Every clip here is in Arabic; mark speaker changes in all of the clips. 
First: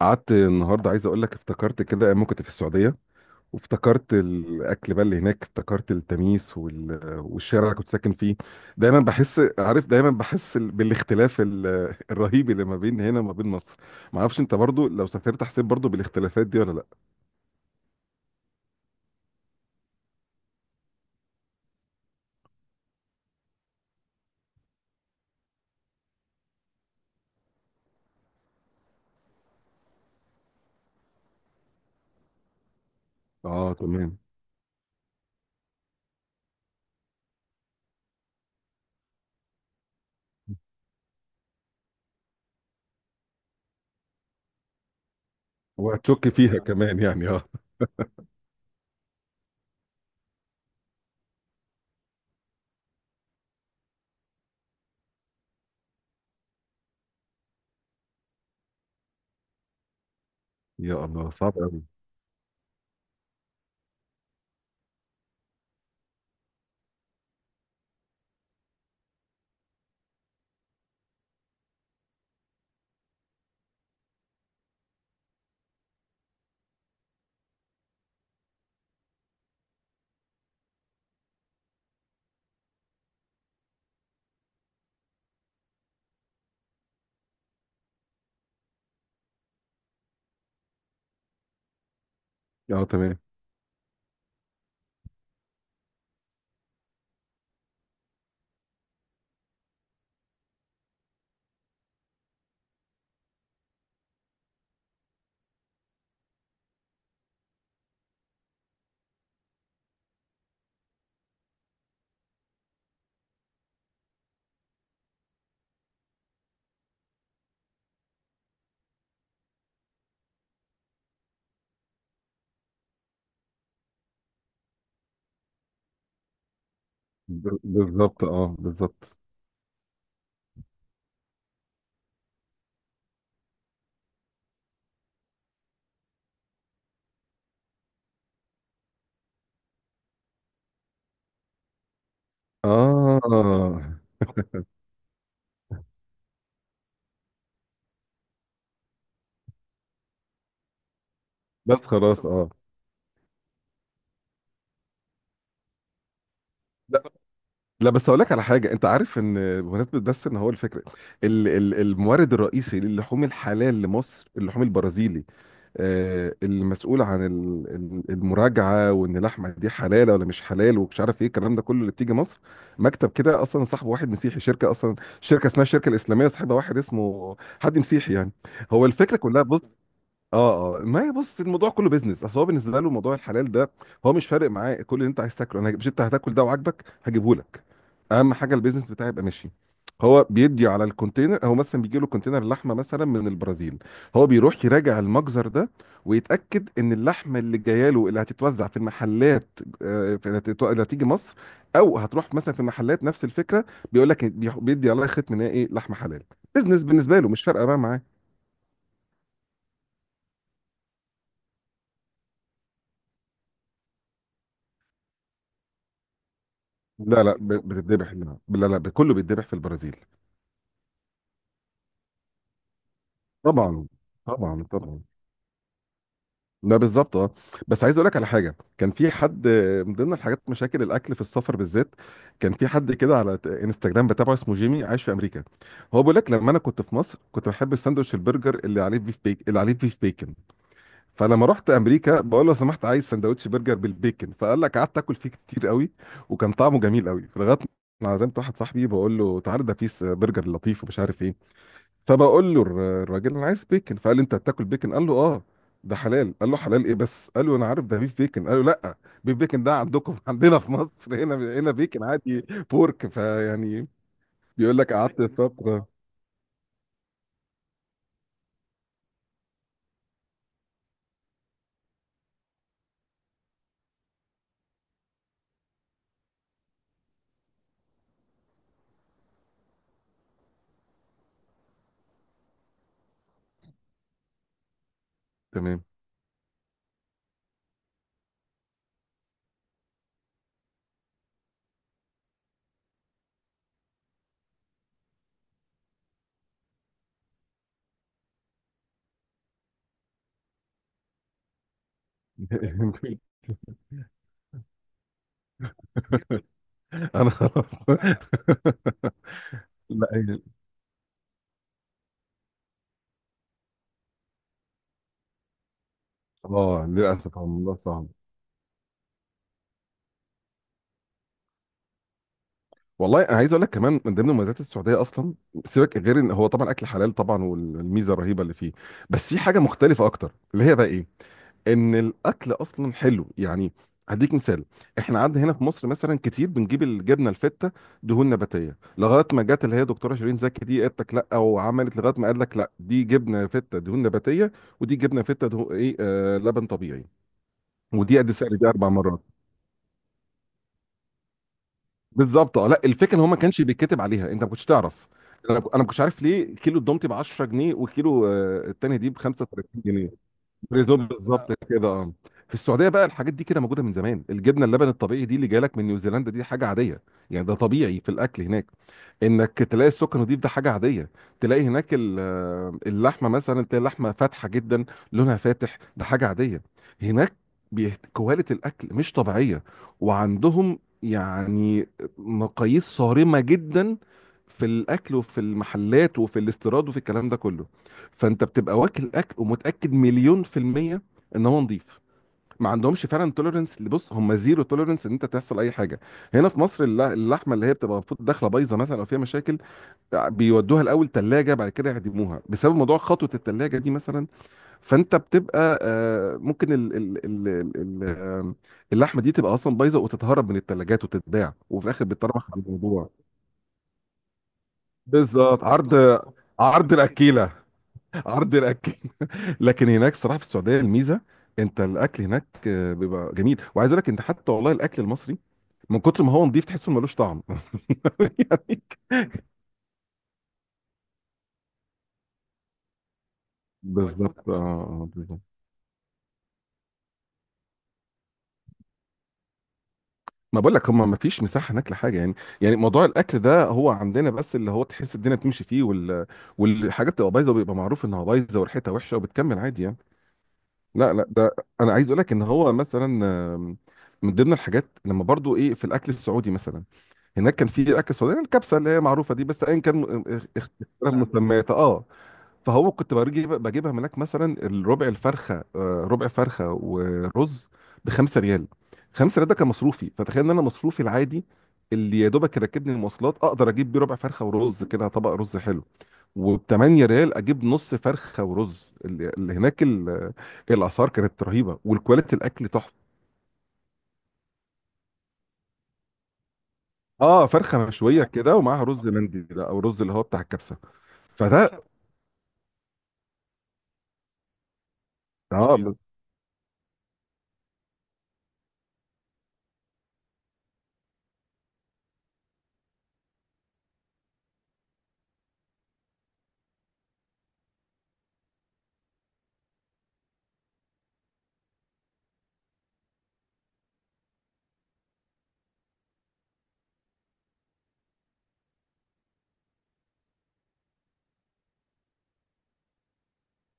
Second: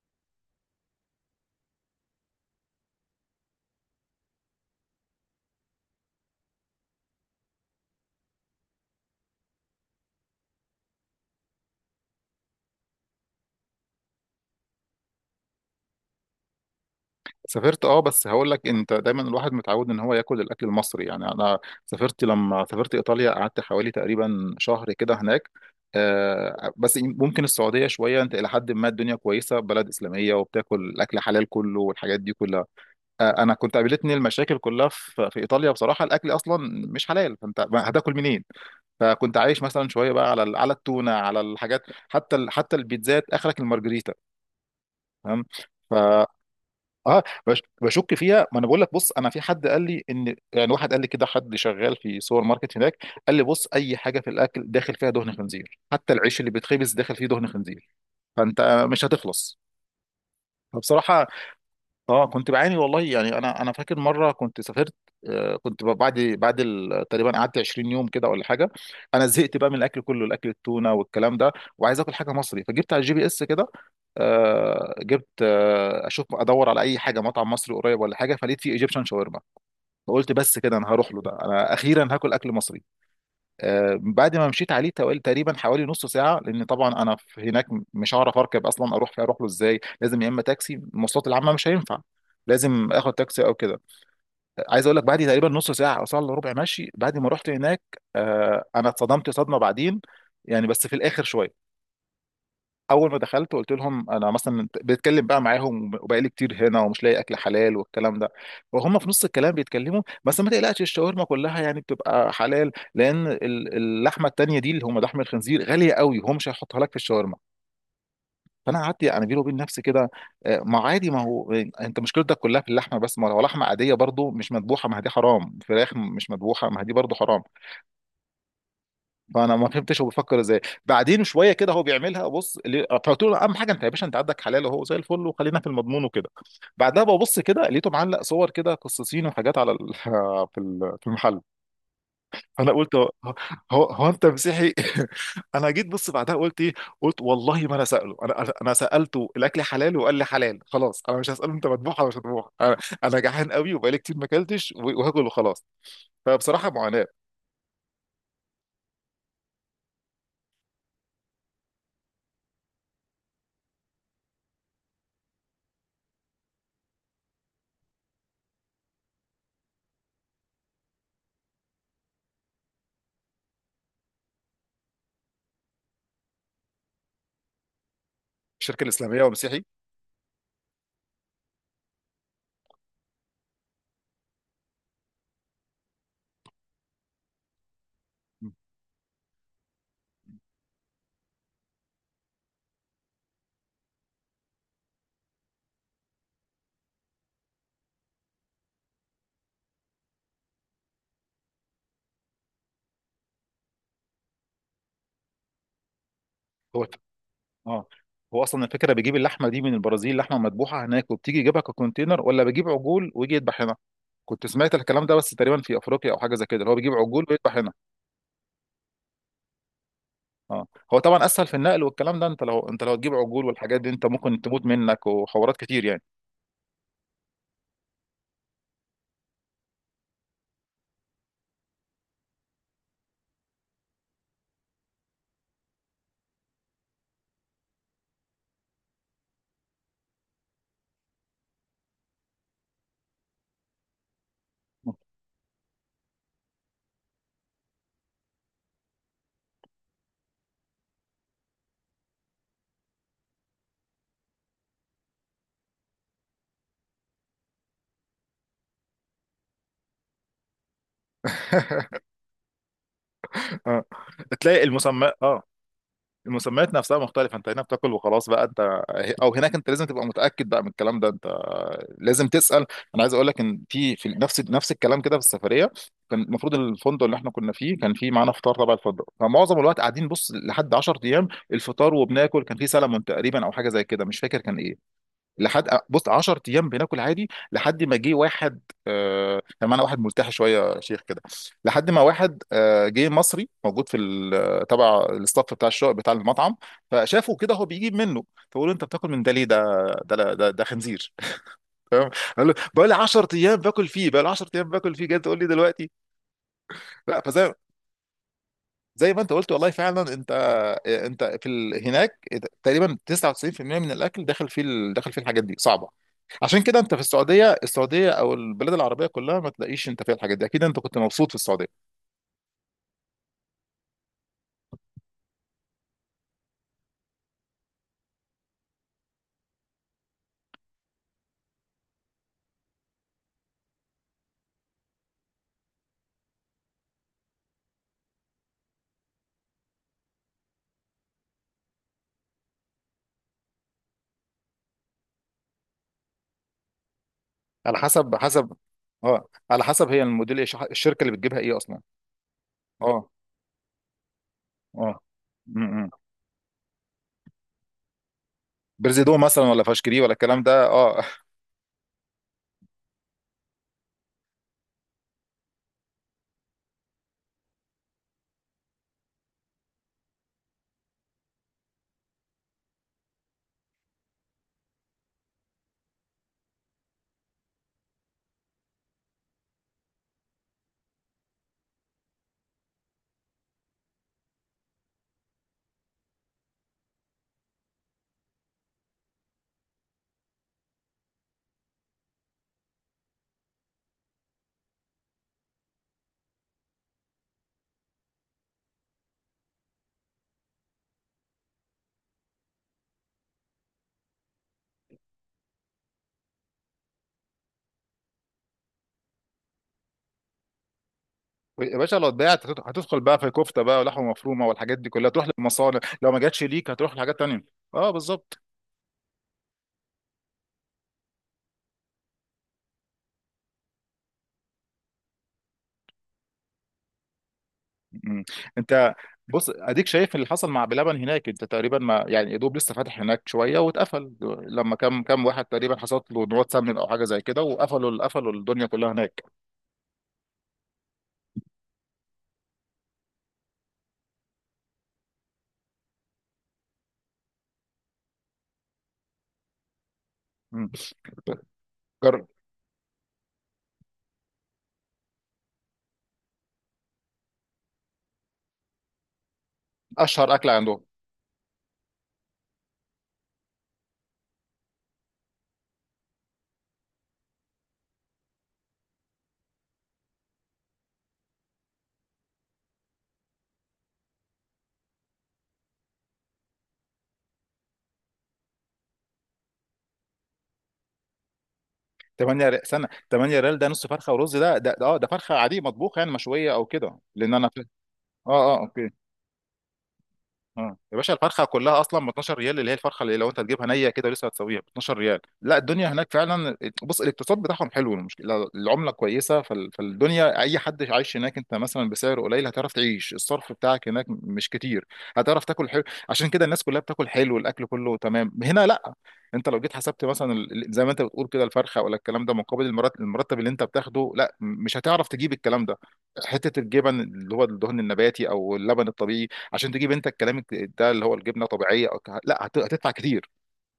Speaker 1: قعدت النهارده، عايز اقول لك افتكرت كده ايام ما كنت في السعوديه. وافتكرت الاكل بقى اللي هناك، افتكرت التميس والشارع اللي كنت ساكن فيه. دايما بحس، عارف، دايما بحس بالاختلاف الرهيب اللي ما بين هنا وما بين مصر. ما اعرفش انت برضو لو سافرت حسيت برضو بالاختلافات دي ولا لا؟
Speaker 2: سافرت، بس هقول لك انت دايما الواحد متعود ان هو ياكل الاكل المصري. يعني انا سافرت، لما سافرت ايطاليا قعدت حوالي تقريبا شهر كده هناك. بس ممكن السعوديه شويه، انت الى حد ما الدنيا كويسه، بلد اسلاميه وبتاكل الاكل حلال كله والحاجات دي كلها. انا
Speaker 1: اه،
Speaker 2: كنت قابلتني
Speaker 1: تمام.
Speaker 2: المشاكل كلها في ايطاليا. بصراحه الاكل اصلا مش حلال، فانت هتاكل منين؟ فكنت عايش مثلا شويه بقى على على التونه، على الحاجات. حتى حتى البيتزات اخرك المارجريتا. تمام. ف
Speaker 1: وهتشك فيها كمان
Speaker 2: اه
Speaker 1: يعني، اه.
Speaker 2: بشك فيها. ما انا بقول لك، بص، انا في حد قال لي ان، يعني واحد قال لي كده، حد شغال في سوبر ماركت هناك، قال لي بص، اي حاجه في الاكل داخل فيها دهن خنزير، حتى العيش اللي بيتخبز داخل فيه دهن خنزير. فانت مش هتخلص.
Speaker 1: يا
Speaker 2: فبصراحه
Speaker 1: الله، صعب قوي.
Speaker 2: اه كنت بعاني والله. يعني انا فاكر مره كنت سافرت، آه، كنت بعد تقريبا قعدت 20 يوم كده ولا حاجه، انا زهقت بقى من الاكل كله، الاكل التونه والكلام ده، وعايز اكل حاجه مصري، فجبت على الجي بي اس كده. آه، جبت، آه، اشوف ادور على اي حاجه مطعم مصري قريب ولا حاجه، فلقيت فيه ايجيبشن شاورما. فقلت بس كده، انا هروح له ده، انا اخيرا هاكل اكل مصري. آه، بعد ما مشيت عليه توالي تقريبا حوالي نص ساعه، لان طبعا انا في هناك مش هعرف اركب اصلا، اروح فيه، اروح له ازاي، لازم يا اما تاكسي، المواصلات العامه مش هينفع،
Speaker 1: اه،
Speaker 2: لازم اخد
Speaker 1: تمام.
Speaker 2: تاكسي او كده. آه، عايز اقول لك، بعد تقريبا نص ساعه او ساعه الا ربع ماشي، بعد ما رحت هناك، آه، انا اتصدمت صدمه بعدين، يعني بس في الاخر شويه. اول ما دخلت قلت لهم انا مثلا، بتكلم بقى معاهم وبقالي كتير هنا ومش لاقي اكل حلال والكلام ده، وهم في نص الكلام بيتكلموا، بس ما تقلقش الشاورما كلها يعني بتبقى حلال، لان اللحمه التانيه دي اللي هم لحم الخنزير غاليه قوي وهم مش هيحطها لك في الشاورما. فانا قعدت يعني بيني وبين نفسي كده، آه، ما عادي، ما هو انت مشكلتك كلها في اللحمه بس، ما لو لحمه عاديه برضو مش مذبوحه ما هي دي حرام، فراخ مش مذبوحه ما هي دي برضو حرام.
Speaker 1: بالظبط، اه، بالظبط.
Speaker 2: فانا ما فهمتش هو بيفكر ازاي. بعدين شويه كده هو بيعملها، بص فقلت له اهم حاجه انت يا باشا انت عندك حلال وهو زي الفل، وخلينا في المضمون وكده. بعدها ببص كده لقيته معلق صور كده قصصين وحاجات على في في المحل. فانا قلت هو هو
Speaker 1: اه،
Speaker 2: هو انت مسيحي؟ انا جيت بص بعدها قلت ايه، قلت والله ما انا ساله، انا انا أنا سالته الاكل حلال وقال لي حلال، خلاص انا مش هساله انت
Speaker 1: بس
Speaker 2: مذبوح ولا مش
Speaker 1: خلاص،
Speaker 2: مذبوح،
Speaker 1: اه.
Speaker 2: انا انا جعان قوي وبقالي كتير ما اكلتش وهاكل وخلاص. فبصراحه
Speaker 1: لا،
Speaker 2: معاناه.
Speaker 1: لا، بس اقول لك على حاجه. انت عارف ان، بمناسبه بس، ان هو الفكره المورد الرئيسي للحوم الحلال لمصر اللحوم البرازيلي. المسؤول عن المراجعه وان اللحمه دي حلال ولا مش حلال، ومش عارف ايه الكلام ده كله، اللي بتيجي مصر. مكتب كده، اصلا صاحب واحد مسيحي، شركه اصلا، شركه اسمها الشركه الاسلاميه، صاحبها واحد اسمه حد مسيحي يعني.
Speaker 2: الشركه
Speaker 1: هو الفكره
Speaker 2: الاسلاميه
Speaker 1: كلها، بص.
Speaker 2: والمسيحي.
Speaker 1: اه، اه، ما هي، بص، الموضوع كله بيزنس. اصل هو بالنسبه له موضوع الحلال ده، هو مش فارق معاه. كل اللي انت عايز تاكله مش، انت هتاكل ده وعاجبك هجيبه لك. اهم حاجه البيزنس بتاعي يبقى ماشي. هو بيدي على الكونتينر، هو مثلا بيجي له كونتينر لحمه مثلا من البرازيل. هو بيروح يراجع المجزر ده، ويتاكد ان اللحمه اللي جايه له اللي هتتوزع في المحلات، اللي هتيجي مصر او هتروح مثلا في محلات، نفس الفكره. بيقول لك، بيدي عليها ختم ان هي ايه، لحمه حلال. بيزنس
Speaker 2: هو
Speaker 1: بالنسبه له، مش فارقه بقى
Speaker 2: اه،
Speaker 1: معاه.
Speaker 2: هو اصلا الفكره بيجيب اللحمه دي من البرازيل، لحمه مذبوحه هناك وبتيجي يجيبها ككونتينر، ولا بيجيب عجول ويجي يذبح هنا؟ كنت سمعت الكلام ده، بس تقريبا في افريقيا او حاجه زي كده اللي هو بيجيب
Speaker 1: لا
Speaker 2: عجول
Speaker 1: لا،
Speaker 2: ويذبح هنا.
Speaker 1: بتتذبح، لا لا لا، كله بيتذبح في البرازيل.
Speaker 2: اه. هو طبعا اسهل في النقل والكلام ده، انت لو، انت لو تجيب عجول والحاجات
Speaker 1: طبعا،
Speaker 2: دي انت ممكن
Speaker 1: طبعا،
Speaker 2: تموت
Speaker 1: طبعا.
Speaker 2: منك وحوارات كتير يعني.
Speaker 1: لا، بالظبط، اه. بس عايز اقول لك على حاجه، كان في حد من ضمن الحاجات مشاكل الاكل في السفر بالذات. كان في حد كده على انستجرام بتابعه، اسمه جيمي، عايش في امريكا. هو بيقول لك: لما انا كنت في مصر كنت بحب الساندوتش البرجر اللي عليه بيف بيكن. فلما رحت امريكا بقول له: لو سمحت عايز ساندوتش برجر بالبيكن. فقال لك قعدت اكل فيه كتير قوي، وكان طعمه جميل قوي، لغايه ما عزمت واحد صاحبي بقول له: تعالى ده في برجر لطيف ومش عارف ايه. فبقول له الراجل: انا عايز بيكن. فقال لي: انت هتاكل بيكن؟ قال له: اه. ده حلال؟ قال له: حلال ايه بس؟ قال له: انا عارف ده بيف بيكن. قال له: لا، بيف بيكن ده عندكم، عندنا في مصر هنا، بيكن عادي. بورك،
Speaker 2: اه،
Speaker 1: فيعني،
Speaker 2: تلاقي
Speaker 1: بيقول لك
Speaker 2: المسمى.
Speaker 1: قعدت
Speaker 2: اه،
Speaker 1: فتره.
Speaker 2: المسميات نفسها مختلفة. انت هنا بتاكل وخلاص بقى انت، او هناك انت لازم تبقى متأكد بقى من الكلام ده، انت لازم تسأل. انا عايز اقول لك ان في، في نفس، نفس الكلام كده في السفرية. كان المفروض الفندق اللي احنا كنا فيه كان فيه معانا فطار تبع الفندق، فمعظم الوقت قاعدين، بص، لحد 10 ايام الفطار وبناكل كان فيه سلمون تقريبا او حاجة زي كده، مش فاكر كان ايه، لحد،
Speaker 1: تمام.
Speaker 2: بص، 10 ايام بناكل عادي لحد ما جه واحد. كان معانا واحد ملتحي شويه يا شيخ كده، لحد ما واحد آه جه مصري، موجود في تبع الاستاف بتاع الشغل بتاع المطعم، فشافه كده هو بيجيب منه، فقول له انت بتاكل من ده ليه؟ ده، ده، ده خنزير. تمام. قال له بقى لي 10 ايام باكل فيه، بقى لي 10 ايام باكل فيه، جاي تقول لي دلوقتي؟ لا،
Speaker 1: انا
Speaker 2: فزي،
Speaker 1: خلاص.
Speaker 2: زي ما انت قلت والله
Speaker 1: لا
Speaker 2: فعلا. انت،
Speaker 1: هي-
Speaker 2: انت في هناك تقريبا 99% من الاكل داخل فيه داخل فيه الحاجات دي، صعبه. عشان كده
Speaker 1: اه،
Speaker 2: انت في
Speaker 1: للاسف
Speaker 2: السعوديه،
Speaker 1: الموضوع صعب.
Speaker 2: السعوديه او البلاد العربيه كلها ما تلاقيش انت فيها الحاجات دي. اكيد انت كنت مبسوط في السعوديه.
Speaker 1: والله انا عايز اقول لك كمان، من ضمن مميزات السعوديه اصلا، سيبك غير ان هو طبعا اكل حلال طبعا، والميزه الرهيبه اللي فيه. بس في حاجه مختلفه اكتر، اللي هي بقى ايه؟ ان الاكل اصلا حلو يعني. هديك مثال: احنا عندنا هنا في مصر مثلا كتير بنجيب الجبنه الفته، دهون نباتيه، لغايه ما جت اللي هي دكتوره شيرين زكي دي، قالت لك لا، وعملت لغايه ما قال لك: لا، دي جبنه فته دهون نباتيه، ودي جبنه فته دهون ايه، آه، لبن طبيعي.
Speaker 2: على حسب،
Speaker 1: ودي قد سعر
Speaker 2: حسب.
Speaker 1: دي 4 مرات.
Speaker 2: اه، على حسب هي الموديل ايه، الشركه اللي بتجيبها ايه اصلا.
Speaker 1: بالظبط، اه. لا،
Speaker 2: اه.
Speaker 1: الفكره ان هو ما كانش بيتكتب عليها، انت ما كنتش
Speaker 2: اه.
Speaker 1: تعرف. انا
Speaker 2: م-
Speaker 1: انا ما
Speaker 2: م.
Speaker 1: كنتش عارف ليه كيلو الدومتي ب 10 جنيه وكيلو التاني دي
Speaker 2: برزيدو
Speaker 1: ب
Speaker 2: مثلا ولا
Speaker 1: 35
Speaker 2: فاشكري
Speaker 1: جنيه
Speaker 2: ولا الكلام ده. اه.
Speaker 1: بريزون، بالظبط كده، اه. في السعوديه بقى الحاجات دي كده موجوده من زمان. الجبنه اللبن الطبيعي دي اللي جايلك من نيوزيلندا، دي حاجه عاديه. يعني ده طبيعي في الاكل هناك. انك تلاقي السكر نضيف، ده حاجه عاديه. تلاقي هناك اللحمه مثلا، تلاقي اللحمه فاتحه جدا، لونها فاتح، ده حاجه عاديه هناك. كواليتي الاكل مش طبيعيه، وعندهم يعني مقاييس صارمه جدا في الاكل وفي المحلات وفي الاستيراد وفي الكلام ده كله. فانت بتبقى واكل اكل ومتاكد مليون في الميه ان هو نظيف. ما عندهمش فعلا توليرنس، اللي بص، هم زيرو توليرنس ان انت تحصل اي حاجه. هنا في مصر اللحمه اللي هي بتبقى المفروض داخله بايظه مثلا او فيها مشاكل، بيودوها الاول ثلاجه، بعد كده يعدموها، بسبب موضوع خطوه الثلاجه دي مثلا. فانت بتبقى ممكن ال ال آه، اللحمه دي تبقى اصلا بايظه وتتهرب من الثلاجات وتتباع،
Speaker 2: يا
Speaker 1: وفي
Speaker 2: باشا
Speaker 1: الاخر
Speaker 2: لو اتباعت
Speaker 1: بتطرح على
Speaker 2: هتدخل
Speaker 1: الموضوع.
Speaker 2: بقى في كفته بقى ولحمه مفرومه والحاجات دي كلها، تروح
Speaker 1: بالظبط،
Speaker 2: للمصانع،
Speaker 1: عرض،
Speaker 2: لو ما جاتش ليك
Speaker 1: عرض
Speaker 2: هتروح لحاجات تانيه.
Speaker 1: الاكيله،
Speaker 2: اه بالظبط.
Speaker 1: عرض الاكل. لكن هناك الصراحه، في السعوديه، الميزه انت الاكل هناك بيبقى جميل. وعايز اقول لك انت، حتى والله الاكل المصري من كتر ما هو نضيف تحسه ملوش طعم.
Speaker 2: مم.
Speaker 1: يعني.
Speaker 2: انت بص اديك شايف اللي حصل مع بلبن هناك، انت تقريبا ما، يعني يا دوب لسه فاتح هناك شويه واتقفل.
Speaker 1: بالظبط، اه،
Speaker 2: لما كم، كم
Speaker 1: بالظبط.
Speaker 2: واحد تقريبا حصلت له نوات سمن او حاجه زي كده، وقفلوا، قفلوا الدنيا كلها هناك.
Speaker 1: ما بقول لك هم ما فيش مساحه هناك لحاجه يعني. يعني موضوع الاكل ده هو عندنا بس اللي هو تحس الدنيا بتمشي فيه والحاجات بتبقى بايظه، وبيبقى معروف انها بايظه وريحتها وحشه وبتكمل عادي يعني.
Speaker 2: مم.
Speaker 1: لا لا، ده انا عايز اقول
Speaker 2: جر-
Speaker 1: لك ان هو مثلا، آم، من ضمن الحاجات لما برضو ايه، في الاكل السعودي مثلا، هناك كان في اكل سعودي الكبسه اللي هي معروفه دي. بس ايا كان
Speaker 2: اشهر اكل عندهم.
Speaker 1: اختلاف مسميات، اه. فهو كنت بجيبها من هناك مثلا، الربع الفرخه، ربع فرخه ورز ب 5 ريال. 5 ريال ده كان مصروفي. فتخيل ان انا مصروفي العادي اللي يا دوبك يركبني المواصلات، اقدر اجيب بيه ربع فرخه ورز، كده طبق رز حلو. وب 8 ريال اجيب نص فرخه ورز. اللي هناك الاسعار كانت رهيبه، والكواليتي
Speaker 2: 8 ريال
Speaker 1: الاكل
Speaker 2: سنه،
Speaker 1: تحفه.
Speaker 2: 8 ريال ده نص فرخه ورز، ده، ده، اه، ده فرخه عاديه مطبوخه يعني مشويه او كده، لان
Speaker 1: اه،
Speaker 2: انا اه،
Speaker 1: فرخه مشويه كده
Speaker 2: اه،
Speaker 1: ومعاها
Speaker 2: اوكي.
Speaker 1: رز مندي ده، او رز اللي هو بتاع
Speaker 2: مم.
Speaker 1: الكبسه.
Speaker 2: يا باشا الفرخه كلها
Speaker 1: فده،
Speaker 2: اصلا ب 12 ريال، اللي هي الفرخه اللي لو انت تجيبها نيه كده لسه هتسويها ب 12 ريال. لا
Speaker 1: اه،
Speaker 2: الدنيا هناك فعلا، بص، الاقتصاد بتاعهم حلو، المشكله العمله كويسه، فالدنيا اي حد عايش هناك انت مثلا بسعر قليل هتعرف تعيش، الصرف بتاعك هناك مش كتير، هتعرف تاكل حلو. عشان كده الناس كلها بتاكل حلو، الاكل كله تمام. هنا لا، انت لو جيت حسبت مثلا زي ما انت بتقول كده الفرخه ولا الكلام ده مقابل المرتب اللي انت بتاخده، لا مش هتعرف تجيب الكلام ده. حته الجبن اللي هو الدهن النباتي او اللبن الطبيعي، عشان تجيب انت الكلام ده اللي هو الجبنه طبيعيه أو لا، هتدفع كتير.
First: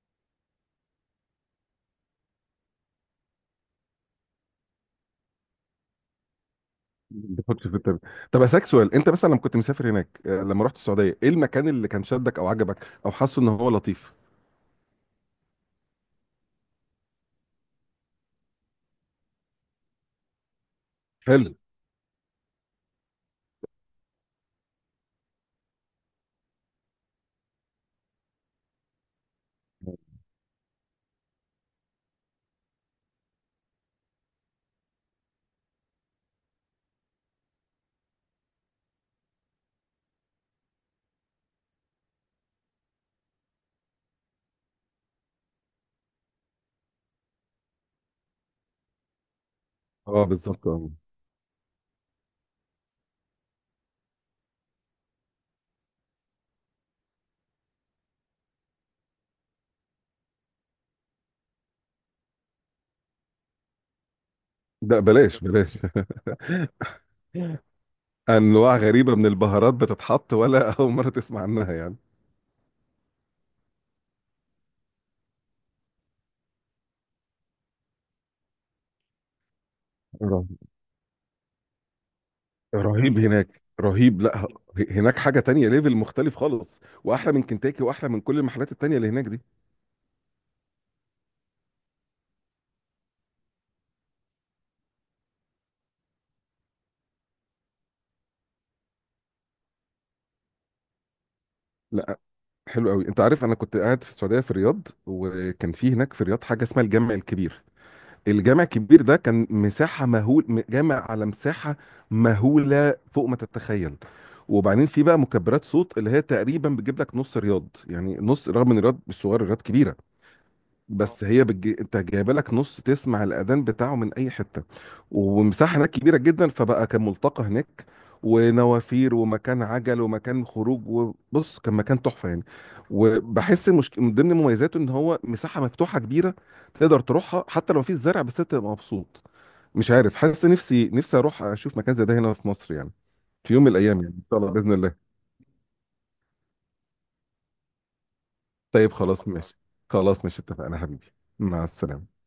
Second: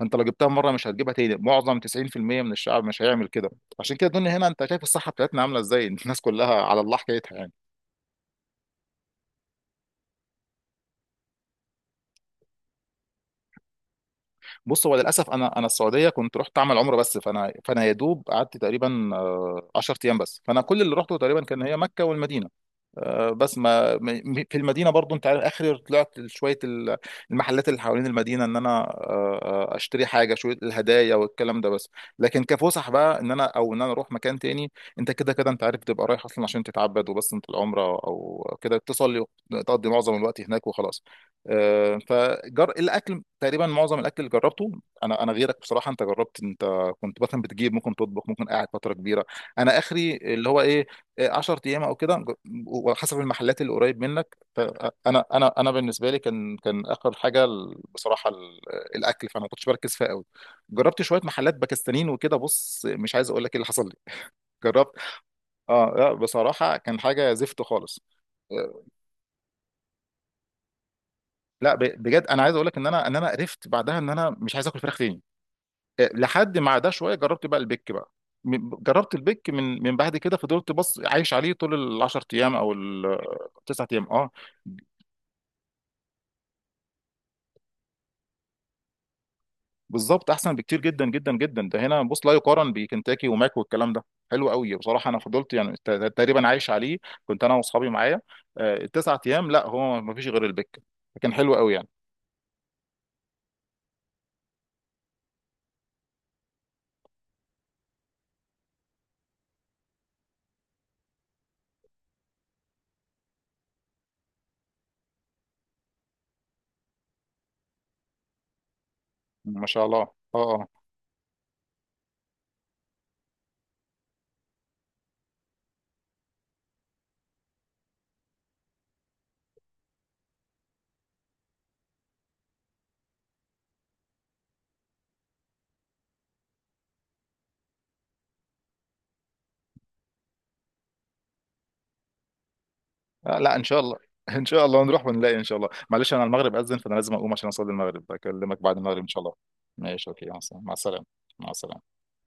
Speaker 2: انت لو جبتها مره مش هتجيبها تاني، معظم 90% من الشعب مش هيعمل كده. عشان كده الدنيا هنا انت شايف الصحه بتاعتنا عامله ازاي، الناس كلها على الله حكايتها يعني.
Speaker 1: بتحط في التابلت. طب اسالك سؤال، انت مثلا لما كنت مسافر هناك، لما رحت السعوديه، ايه المكان اللي كان شدك او عجبك او حاسه ان هو لطيف؟
Speaker 2: بص هو للاسف انا، انا السعوديه كنت رحت اعمل عمره بس، فانا، فانا يا دوب قعدت تقريبا آه، 10 ايام بس، فانا كل اللي رحته تقريبا
Speaker 1: حلو،
Speaker 2: كان هي مكه والمدينه. آه، بس ما، في المدينه برضو انت عارف اخر، طلعت شويه المحلات اللي حوالين المدينه، ان انا آه، آه، اشتري حاجه شويه الهدايا والكلام ده بس. لكن كفسح بقى ان انا، او ان انا اروح مكان تاني، انت كده كده انت عارف بتبقى رايح اصلا عشان تتعبد وبس، انت العمره او كده تصلي وتقضي معظم الوقت هناك وخلاص. آه، فجر الاكل، تقريبا معظم الاكل اللي جربته. انا غيرك بصراحه، انت جربت انت كنت مثلا بتجيب، ممكن تطبخ، ممكن قاعد فتره كبيره، انا اخري
Speaker 1: اه،
Speaker 2: اللي هو
Speaker 1: بالظبط،
Speaker 2: ايه،
Speaker 1: اه.
Speaker 2: 10 ايام او كده، وحسب المحلات اللي قريب منك. فانا، انا بالنسبه لي كان، كان اخر حاجه بصراحه الاكل فانا ما كنتش بركز فيها قوي. جربت شويه محلات باكستانيين وكده، بص مش عايز اقول لك ايه اللي حصل لي. جربت،
Speaker 1: ده بلاش بلاش.
Speaker 2: اه لا بصراحه كان حاجه زفت خالص.
Speaker 1: انواع
Speaker 2: آه،
Speaker 1: غريبه من البهارات بتتحط، ولا اول مره تسمع عنها
Speaker 2: لا،
Speaker 1: يعني؟
Speaker 2: بجد انا عايز اقول لك ان انا، ان انا قرفت بعدها ان انا مش عايز اكل فراخ تاني. آه، لحد ما عدا شويه جربت بقى البيك بقى. جربت البيك من، من بعد كده
Speaker 1: رهيب،
Speaker 2: فضلت بص عايش عليه طول ال 10 ايام او ال
Speaker 1: رهيب هناك،
Speaker 2: 9 ايام.
Speaker 1: رهيب.
Speaker 2: اه
Speaker 1: لا ه- هناك حاجه تانية، ليفل مختلف خالص، واحلى من كنتاكي واحلى من كل المحلات التانية اللي هناك دي.
Speaker 2: بالظبط احسن بكتير جدا جدا جدا. ده هنا بص لا يقارن بكنتاكي وماك والكلام ده. حلو قوي بصراحه انا فضلت يعني تقريبا عايش عليه، كنت انا واصحابي معايا. آه، التسعة ايام لا هو ما فيش غير البك، كان حلو قوي يعني.
Speaker 1: لا، حلو قوي. انت عارف، انا كنت قاعد في السعوديه في الرياض، وكان في هناك في الرياض حاجه اسمها الجامع الكبير. الجامع الكبير ده كان مساحة مهول، جامع على مساحة مهولة فوق ما تتخيل. وبعدين في بقى مكبرات صوت اللي هي تقريبا بتجيب لك نص رياض، يعني نص، رغم ان رياض مش صغير، رياض
Speaker 2: ما شاء
Speaker 1: كبيرة.
Speaker 2: الله. اه اه.
Speaker 1: بس هي انت جايبه لك نص، تسمع الاذان بتاعه من اي حته. ومساحه هناك كبيره جدا، فبقى كان ملتقى هناك، ونوافير، ومكان عجل، ومكان خروج. وبص كان مكان تحفه يعني. وبحس مش... من ضمن مميزاته ان هو مساحه مفتوحه كبيره، تقدر تروحها حتى لو مفيش زرع، بس انت تبقى مبسوط. مش عارف، حاسس نفسي اروح اشوف مكان زي ده هنا في مصر يعني،
Speaker 2: آه،
Speaker 1: في
Speaker 2: لا ان
Speaker 1: يوم من
Speaker 2: شاء الله.
Speaker 1: الايام، يعني ان شاء
Speaker 2: ان
Speaker 1: الله
Speaker 2: شاء
Speaker 1: باذن
Speaker 2: الله نروح
Speaker 1: الله.
Speaker 2: ونلاقي ان شاء الله. معلش انا المغرب اذن فانا لازم اقوم عشان اصلي المغرب، اكلمك بعد
Speaker 1: طيب،
Speaker 2: المغرب ان شاء
Speaker 1: خلاص
Speaker 2: الله.
Speaker 1: ماشي.
Speaker 2: ماشي اوكي،
Speaker 1: خلاص ماشي،
Speaker 2: مع
Speaker 1: اتفقنا
Speaker 2: السلامه.
Speaker 1: حبيبي.
Speaker 2: مع
Speaker 1: مع
Speaker 2: السلامه.
Speaker 1: السلامه.